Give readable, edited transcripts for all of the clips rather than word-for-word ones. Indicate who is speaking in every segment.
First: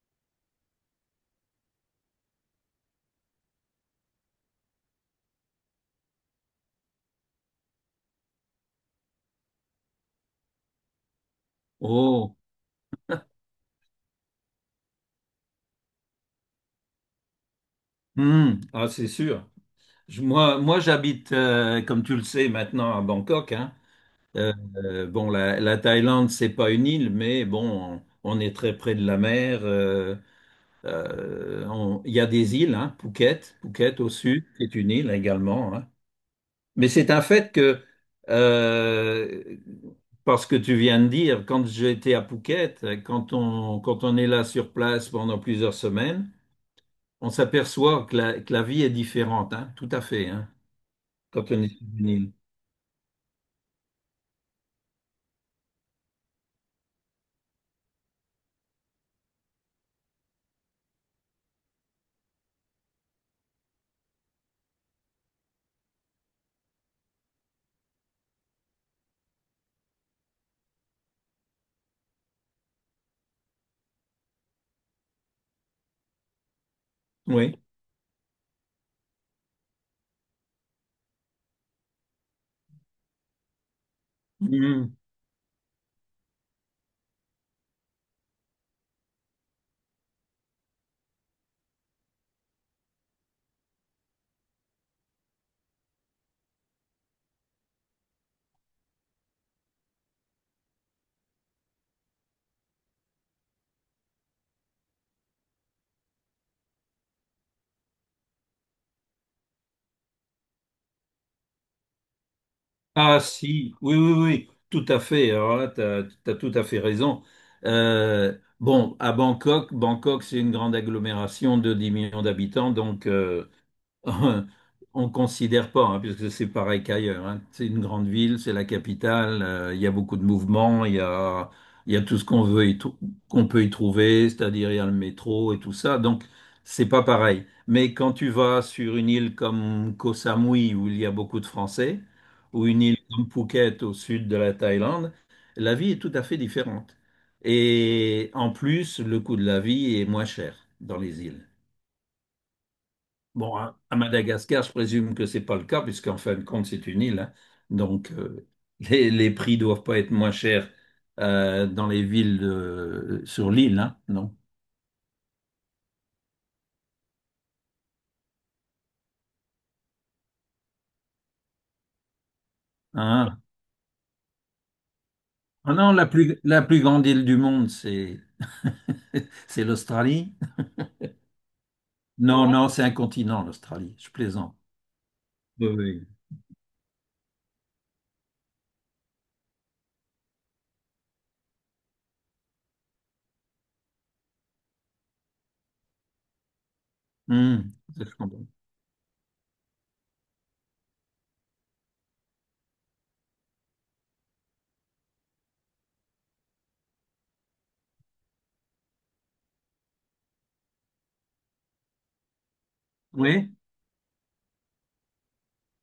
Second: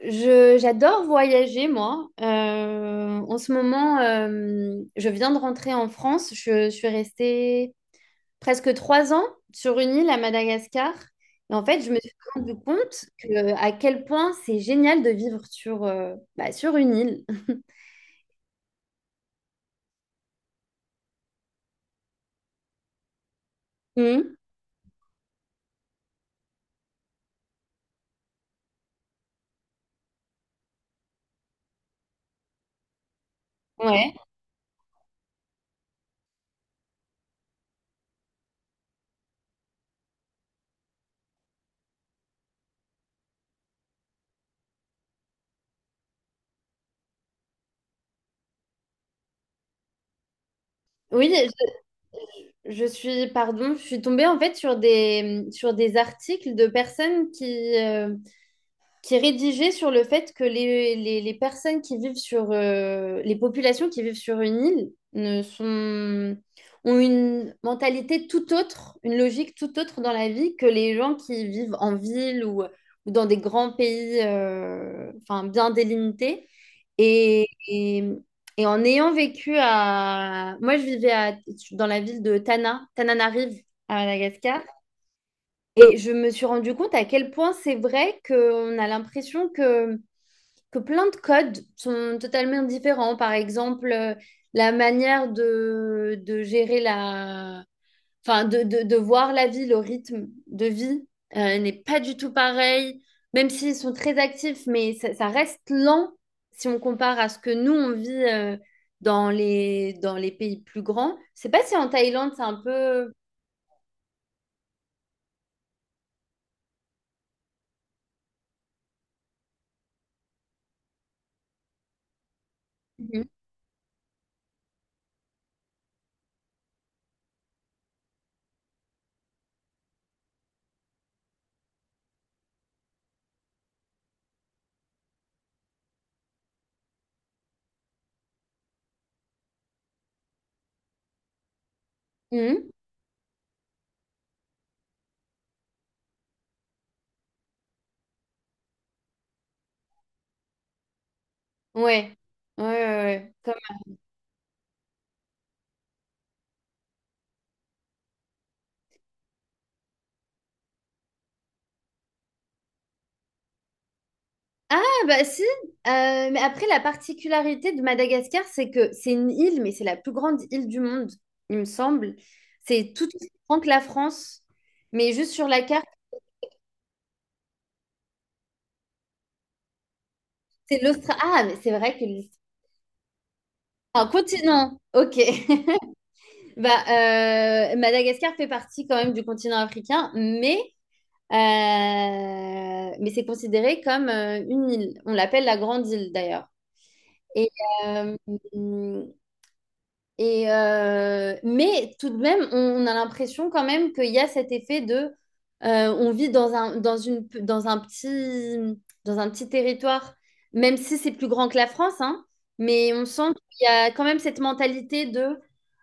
Speaker 1: J'adore voyager, moi. En ce moment, je viens de rentrer en France. Je suis restée presque 3 ans sur une île à Madagascar. Et en fait, je me suis
Speaker 2: Oh,
Speaker 1: rendu compte, que, à quel point c'est génial de vivre sur une île.
Speaker 2: hmm, ah, c'est sûr. Moi, j'habite, comme tu le sais maintenant, à Bangkok, hein.
Speaker 1: Mhm.
Speaker 2: Bon, la Thaïlande, c'est pas une île, mais bon, on est très près de la mer. Il y a des îles, hein, Phuket au
Speaker 1: Ouais.
Speaker 2: sud, c'est une île également. Hein. Mais c'est un fait que, euh, parce que tu viens de dire, quand j'étais à Phuket, quand on est là sur place pendant plusieurs semaines, on s'aperçoit que que la vie est différente, hein, tout à fait, hein,
Speaker 1: Oui,
Speaker 2: quand on est juvénile.
Speaker 1: je suis tombée en fait sur des articles de personnes qui est rédigé sur le fait que les, les personnes qui vivent sur les populations qui vivent sur une île ne sont, ont une mentalité tout autre, une logique tout autre dans la vie que les gens qui vivent en ville, ou dans des grands pays, enfin, bien délimités. Et,
Speaker 2: Oui.
Speaker 1: et, et en ayant vécu à... Moi, je vivais à- dans la ville de Tana, Tananarive, à Madagascar.
Speaker 2: Mhm.
Speaker 1: Et je me suis rendu compte à quel point c'est vrai qu'on a l'impression que plein de codes sont totalement différents. Par exemple, la manière de gérer la... Enfin, de voir la vie, le rythme de vie n'est pas du tout pareil, même s'ils sont très actifs, mais ça reste lent si on compare à ce que nous, on vit, dans les pays plus grands. Je sais pas si en Thaïlande, c'est un peu...
Speaker 2: Ah si, oui, oui, oui, tout à fait. Alors là, tu as, tout à fait raison. Bon, à Bangkok, Bangkok, c'est une grande agglomération de 10 millions d'habitants, donc...
Speaker 1: Mhm.
Speaker 2: On considère pas, hein, puisque c'est pareil qu'ailleurs. Hein. C'est une grande ville, c'est la capitale, il y a beaucoup de mouvements, il y a tout ce qu'on veut y trou- qu'on peut y trouver, c'est-à-dire il y a le métro et tout ça. Donc, c'est pas pareil. Mais quand tu vas sur une île comme Koh Samui, où il y a beaucoup de Français, ou
Speaker 1: Mhm.
Speaker 2: une île comme Phuket au sud de la Thaïlande, la vie est tout à fait différente. Et en plus, le coût de la vie est moins cher dans les îles.
Speaker 1: Ouais. Ouais, ouais, ouais.
Speaker 2: Bon, à Madagascar, je présume que c'est pas le cas, puisqu'en fin de compte, c'est une île. Hein. Donc, les prix doivent pas être moins chers dans les villes sur l'île, hein, non?
Speaker 1: Ah, bah, si. Mais après, la particularité de Madagascar, c'est que c'est une île, mais c'est la plus grande île du monde, il me semble. C'est tout aussi
Speaker 2: Hein?
Speaker 1: grand que la France, mais juste sur la
Speaker 2: Ah
Speaker 1: carte,
Speaker 2: non, la plus grande île du monde, c'est c'est l'Australie.
Speaker 1: c'est l'Australie. Ah, mais c'est vrai que
Speaker 2: Non, non, c'est un continent, l'Australie.
Speaker 1: un
Speaker 2: Je plaisante.
Speaker 1: continent, ok.
Speaker 2: Oui, oui.
Speaker 1: Bah, Madagascar fait partie quand même du continent africain, mais euh, mais c'est considéré comme une île. On l'appelle la grande île d'ailleurs. Et
Speaker 2: Hmm, ça, je
Speaker 1: euh,
Speaker 2: comprends.
Speaker 1: Mais tout de même, on a l'impression quand même qu'il y a cet effet de, on vit dans un, dans une, dans un petit territoire, même si c'est plus grand que la France, hein, mais on sent
Speaker 2: Oui,
Speaker 1: qu'il y a quand même cette mentalité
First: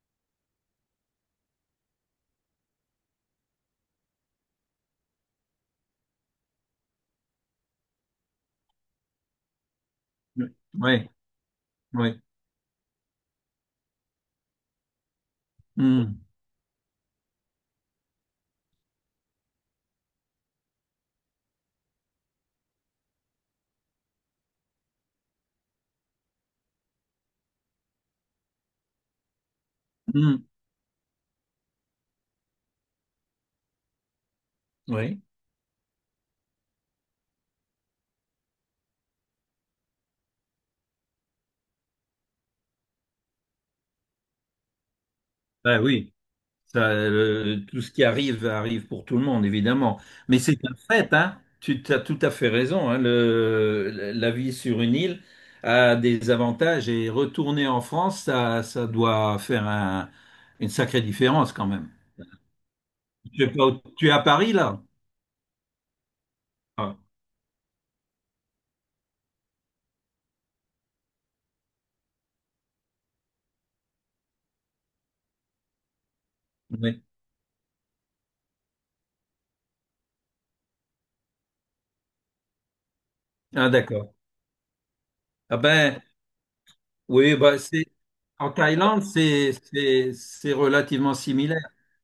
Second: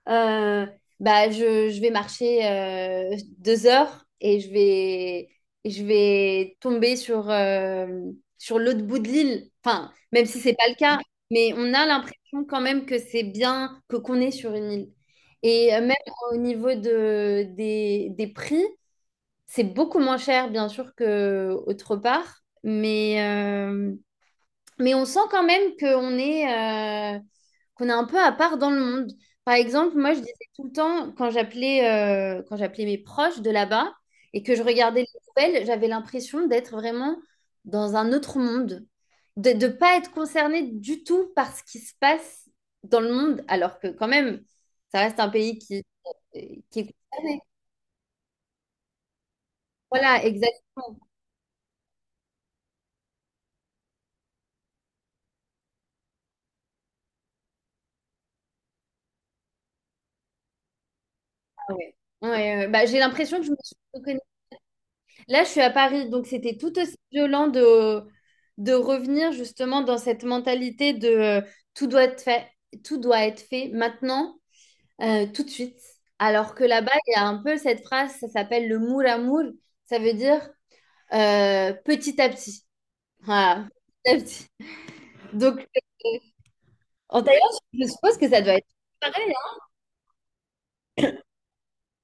Speaker 1: euh, je vais marcher 2 heures, et je vais tomber sur l'autre bout de l'île. Enfin, même si
Speaker 2: oui,
Speaker 1: c'est pas le cas,
Speaker 2: oui.
Speaker 1: mais on a l'impression
Speaker 2: Oui.
Speaker 1: sens quand même que c'est bien que qu'on est sur une île. Et, même
Speaker 2: Hmm,
Speaker 1: au niveau des prix, c'est beaucoup moins cher, bien sûr, qu'autre part. Mais on sent quand même qu'on est un peu à part dans le monde. Par exemple, moi, je disais
Speaker 2: hmm,
Speaker 1: tout le temps, quand j'appelais mes proches de là-bas et que je regardais
Speaker 2: oui.
Speaker 1: les nouvelles, j'avais l'impression d'être vraiment dans un autre monde, de ne pas être concernée du tout par ce qui se passe dans le monde, alors que quand même, ça reste un pays
Speaker 2: Ben
Speaker 1: qui,
Speaker 2: oui.
Speaker 1: qui
Speaker 2: Ça,
Speaker 1: est concerné.
Speaker 2: tout ce qui arrive arrive pour tout le monde, évidemment.
Speaker 1: Voilà,
Speaker 2: Mais c'est un
Speaker 1: exactement.
Speaker 2: fait, hein. Tu as tout à fait raison. Hein. La vie sur une île a des avantages et retourner en France, ça doit faire une sacrée différence quand
Speaker 1: Ah,
Speaker 2: même.
Speaker 1: ouais. Ouais, ouais. Bah, j'ai l'impression
Speaker 2: Tu
Speaker 1: que
Speaker 2: es
Speaker 1: je me
Speaker 2: pas
Speaker 1: suis
Speaker 2: au- tu es
Speaker 1: reconnue.
Speaker 2: à Paris là?
Speaker 1: Là, je suis à Paris, donc c'était tout aussi
Speaker 2: Ah,
Speaker 1: violent de revenir justement dans cette mentalité de, tout doit être fait, tout doit être fait maintenant, tout de suite. Alors que là-bas,
Speaker 2: oui.
Speaker 1: il y a un peu cette phrase, ça s'appelle le moule à moule, ça veut dire, petit à petit. Voilà,
Speaker 2: Ah, d'accord.
Speaker 1: petit à petit.
Speaker 2: Ah
Speaker 1: Donc,
Speaker 2: ben,
Speaker 1: euh, en
Speaker 2: oui,
Speaker 1: Thaïlande, je suppose que ça
Speaker 2: en
Speaker 1: doit être
Speaker 2: Thaïlande,
Speaker 1: pareil,
Speaker 2: c'est relativement similaire.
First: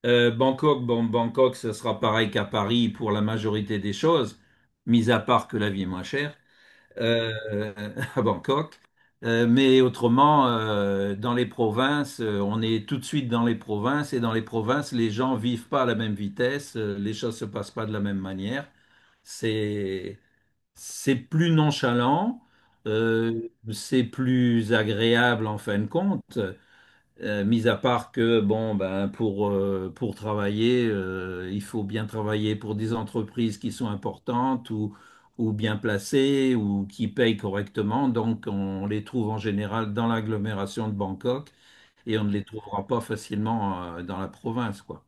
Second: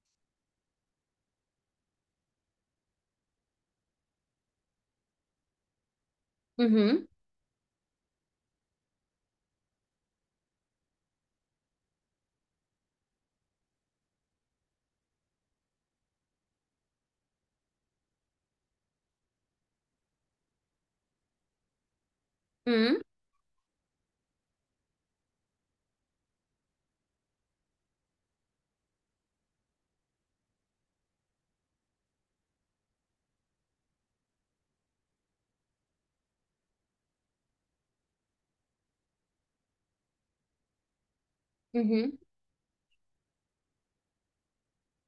Speaker 2: Bangkok, bon, Bangkok, ce sera pareil qu'à Paris pour la majorité des choses, mis à part que la vie est moins chère
Speaker 1: hein. Mhm,
Speaker 2: euh, à Bangkok. Mais autrement, dans les provinces, on est tout de suite dans les provinces et dans les provinces, les gens vivent pas à la même vitesse, les choses se passent pas de la même manière. C'est c'est plus nonchalant. Mhm.
Speaker 1: mhm,
Speaker 2: C'est plus agréable en fin de compte, mis à part que bon ben pour travailler, il faut bien travailler pour des entreprises qui sont importantes ou bien placées ou qui payent correctement. Donc on les trouve en général dans l'agglomération de Bangkok et
Speaker 1: mhm.
Speaker 2: on ne les trouvera pas facilement dans la province quoi.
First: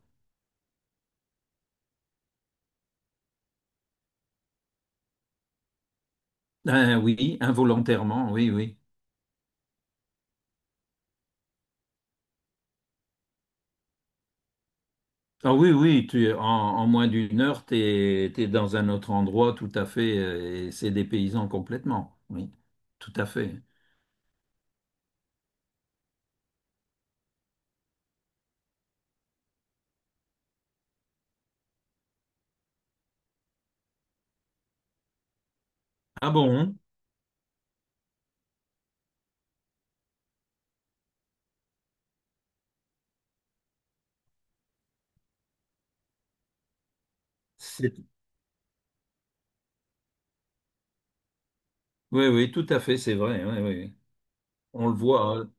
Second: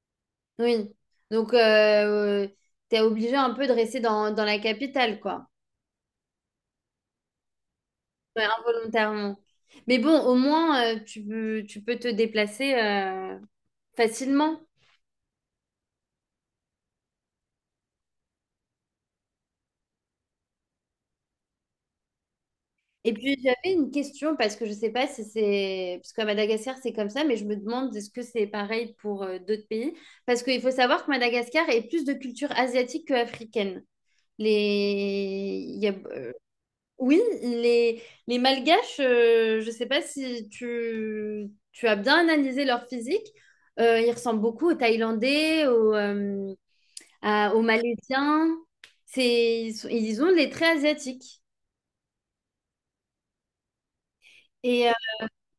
Speaker 1: Oui. Donc, tu es obligé un peu de rester dans la capitale, quoi.
Speaker 2: Ben oui, involontairement,
Speaker 1: Ouais,
Speaker 2: oui, oui.
Speaker 1: involontairement. Mais bon, au moins, tu peux te déplacer facilement.
Speaker 2: Ah oui, oui, tu es en moins d'1 heure, tu es, dans un autre endroit tout à fait, et c'est des paysans complètement. Oui, tout
Speaker 1: Et
Speaker 2: à
Speaker 1: puis,
Speaker 2: fait.
Speaker 1: j'avais une question, parce que je ne sais pas si c'est... Parce qu'à Madagascar, c'est comme ça, mais je me demande est-ce que c'est pareil pour d'autres pays? Parce qu'il faut savoir que Madagascar est plus de culture asiatique que africaine. Les... il y a-
Speaker 2: Ah bon?
Speaker 1: Oui, les Malgaches, je ne sais pas si tu as bien analysé leur physique. Ils ressemblent beaucoup aux Thaïlandais, aux
Speaker 2: C'est-
Speaker 1: Malaisiens. Ils ont les traits asiatiques.
Speaker 2: Oui, oui, tout à fait, c'est vrai. Oui, oui. On
Speaker 1: Et euh,
Speaker 2: le voit. Hein.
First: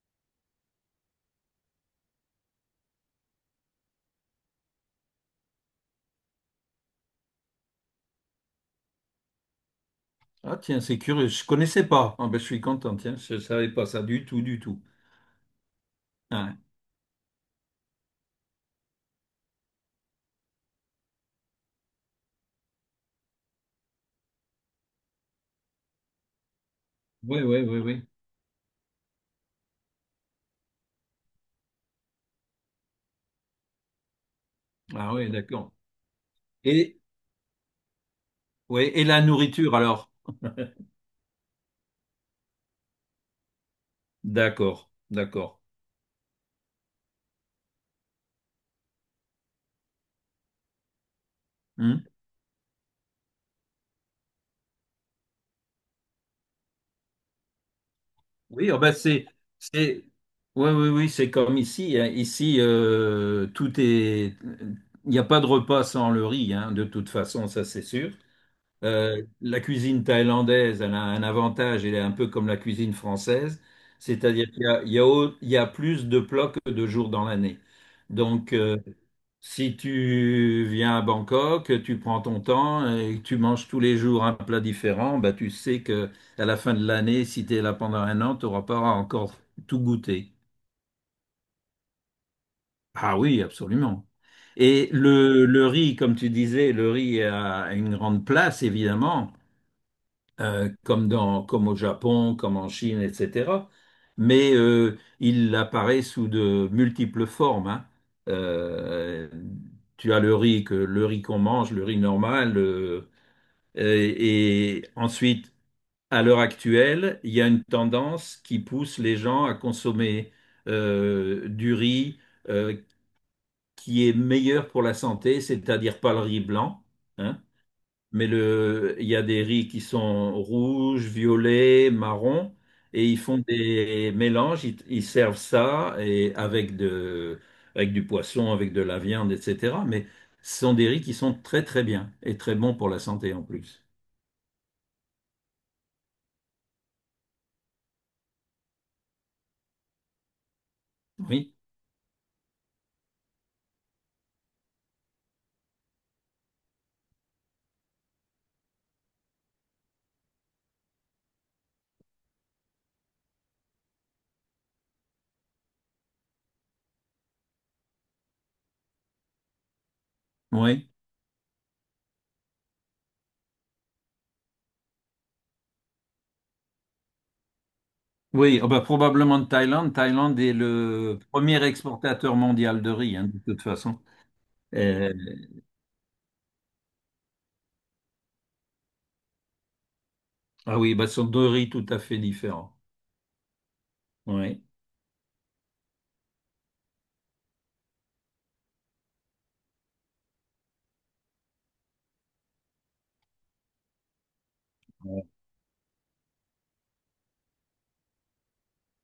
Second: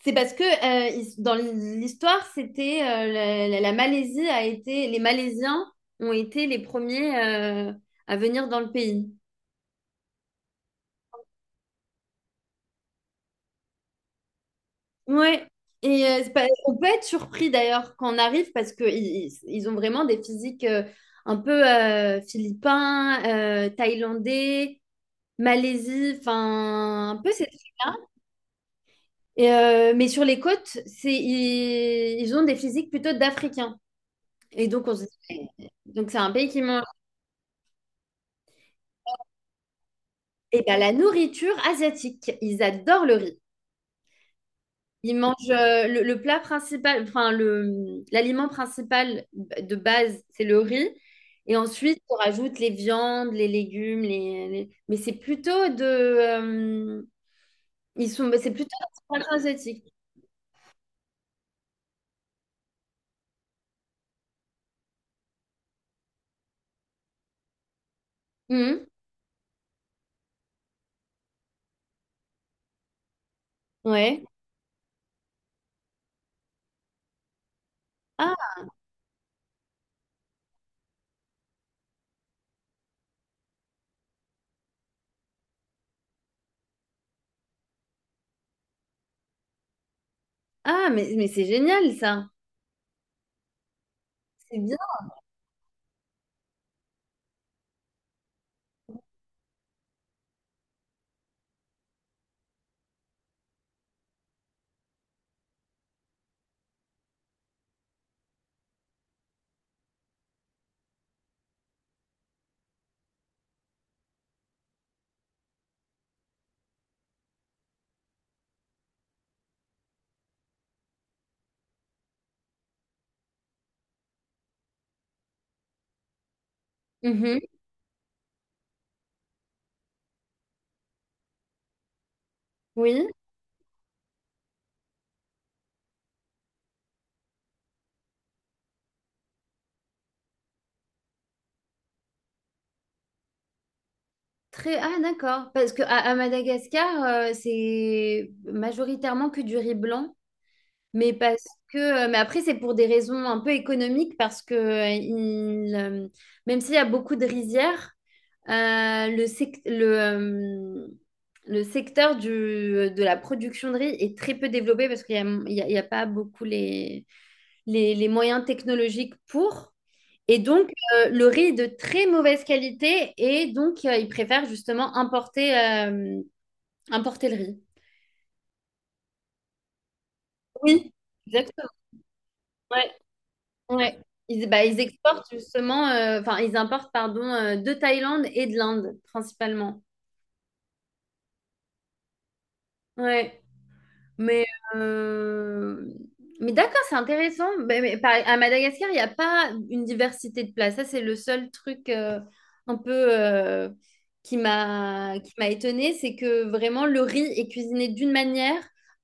Speaker 1: c'est parce que, dans l'histoire, c'était, la Malaisie a été, les Malaisiens ont été les premiers, à venir dans le pays.
Speaker 2: Ah tiens, c'est curieux, je connaissais pas. Ah ben, je suis content, tiens, je ne savais pas ça du tout, du tout.
Speaker 1: Ouais. Et c'est pas-
Speaker 2: Ah,
Speaker 1: On peut être surpris d'ailleurs quand on arrive parce que ils ont vraiment des physiques, un peu, philippins, thaïlandais, Malaisie, enfin un peu
Speaker 2: oui,
Speaker 1: ces
Speaker 2: oui, oui,
Speaker 1: trucs.
Speaker 2: oui.
Speaker 1: Mais sur les côtes, ils ont des physiques plutôt d'Africains. Et donc,
Speaker 2: Ah oui, d'accord.
Speaker 1: donc c'est un pays qui mange.
Speaker 2: Et, ouais, et la nourriture alors?
Speaker 1: Et bien, la nourriture asiatique, ils adorent le riz.
Speaker 2: D'accord,
Speaker 1: Ils mangent,
Speaker 2: d'accord.
Speaker 1: le plat principal, enfin, l'aliment principal de base, c'est le riz. Et ensuite,
Speaker 2: Hmm?
Speaker 1: on rajoute les viandes, les légumes, mais c'est plutôt de. C'est plutôt
Speaker 2: Oui,
Speaker 1: d'inspiration asiatique.
Speaker 2: c'est, oui, oui, oui, c'est comme ici. Hein. Ici, il n'y a pas de repas sans le riz, hein, de toute façon, ça c'est sûr.
Speaker 1: Mhm.
Speaker 2: La cuisine thaïlandaise, elle a un avantage, elle est un peu comme la cuisine française,
Speaker 1: Ouais.
Speaker 2: c'est-à-dire qu'il y a plus de plats que de jours dans l'année.
Speaker 1: Ah,
Speaker 2: Donc, si tu viens à Bangkok, tu prends ton temps et tu manges tous les jours un plat différent, bah tu sais que à la fin de l'année, si tu es là pendant un an, tu n'auras pas encore tout goûté.
Speaker 1: mais c'est génial, ça.
Speaker 2: Ah oui, absolument.
Speaker 1: C'est bien.
Speaker 2: Et le riz, comme tu disais, le riz a une grande place, évidemment. Comme dans, comme au Japon, comme en Chine, etc. Mais il apparaît sous de multiples formes. Hein. Euh, tu as le riz que le riz qu'on mange, le riz normal, et ensuite, à l'heure actuelle, il y a une tendance qui pousse les gens à consommer du riz euh, qui est meilleur pour la santé, c'est-à-dire pas le riz blanc.
Speaker 1: Mhm.
Speaker 2: Hein mais le, il y a des riz qui sont rouges, violets, marrons, et
Speaker 1: Oui.
Speaker 2: ils font des mélanges, ils servent ça et avec de, avec du poisson, avec de la viande, etc. Mais ce sont des riz qui sont très très bien et très bons pour la santé en plus.
Speaker 1: Très, ah, d'accord, parce que à Madagascar, c'est majoritairement que du riz blanc, mais parce
Speaker 2: Oui,
Speaker 1: que, mais après c'est pour des raisons un peu économiques, parce que même s'il y a beaucoup de rizières, euh, le, sec- le, euh, le secteur de la production de riz est très peu développé parce qu'il n'y a, il y a pas beaucoup les moyens technologiques pour. Et donc,
Speaker 2: oui.
Speaker 1: le riz est de très mauvaise qualité et donc, ils préfèrent justement importer, importer le riz.
Speaker 2: Oui, ah bah, probablement de Thaïlande. Thaïlande est
Speaker 1: Oui,
Speaker 2: le premier
Speaker 1: exactement.
Speaker 2: exportateur mondial de
Speaker 1: Ouais,
Speaker 2: riz, hein, de toute
Speaker 1: ouais.
Speaker 2: façon.
Speaker 1: Bah, ils
Speaker 2: Euh,
Speaker 1: exportent justement, enfin, ils importent, pardon, de Thaïlande et de l'Inde, principalement.
Speaker 2: ah oui, bah, ce sont deux riz tout à fait différents.
Speaker 1: Ouais. Mais,
Speaker 2: Oui,
Speaker 1: euh, mais d'accord, c'est intéressant. Mais à Madagascar, il n'y a pas une diversité de places. Ça, c'est le seul truc, un peu, qui m'a étonnée, c'est que vraiment le riz est cuisiné d'une manière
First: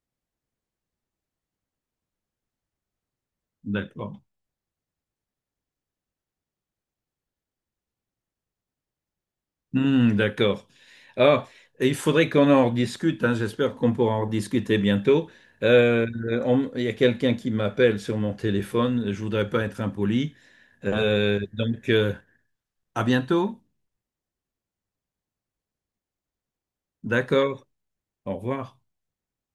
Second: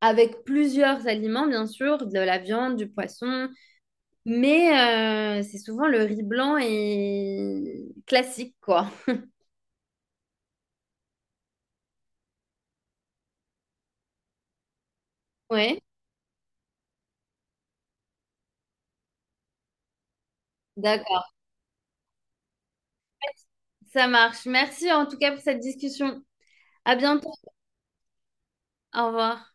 Speaker 1: avec plusieurs aliments, bien sûr, de la viande, du poisson,
Speaker 2: d'accord.
Speaker 1: mais, c'est souvent le riz blanc et classique, quoi.
Speaker 2: Hmm, d'accord. Ah, il faudrait qu'on en rediscute, hein, j'espère qu'on pourra en rediscuter bientôt.
Speaker 1: Ouais,
Speaker 2: Euh, il y a quelqu'un qui m'appelle sur mon téléphone, je voudrais pas être impoli. Ah,
Speaker 1: d'accord,
Speaker 2: Donc, à bientôt.
Speaker 1: ça marche. Merci en tout cas pour cette discussion. À bientôt.
Speaker 2: D'accord. Au revoir.
Speaker 1: Au revoir.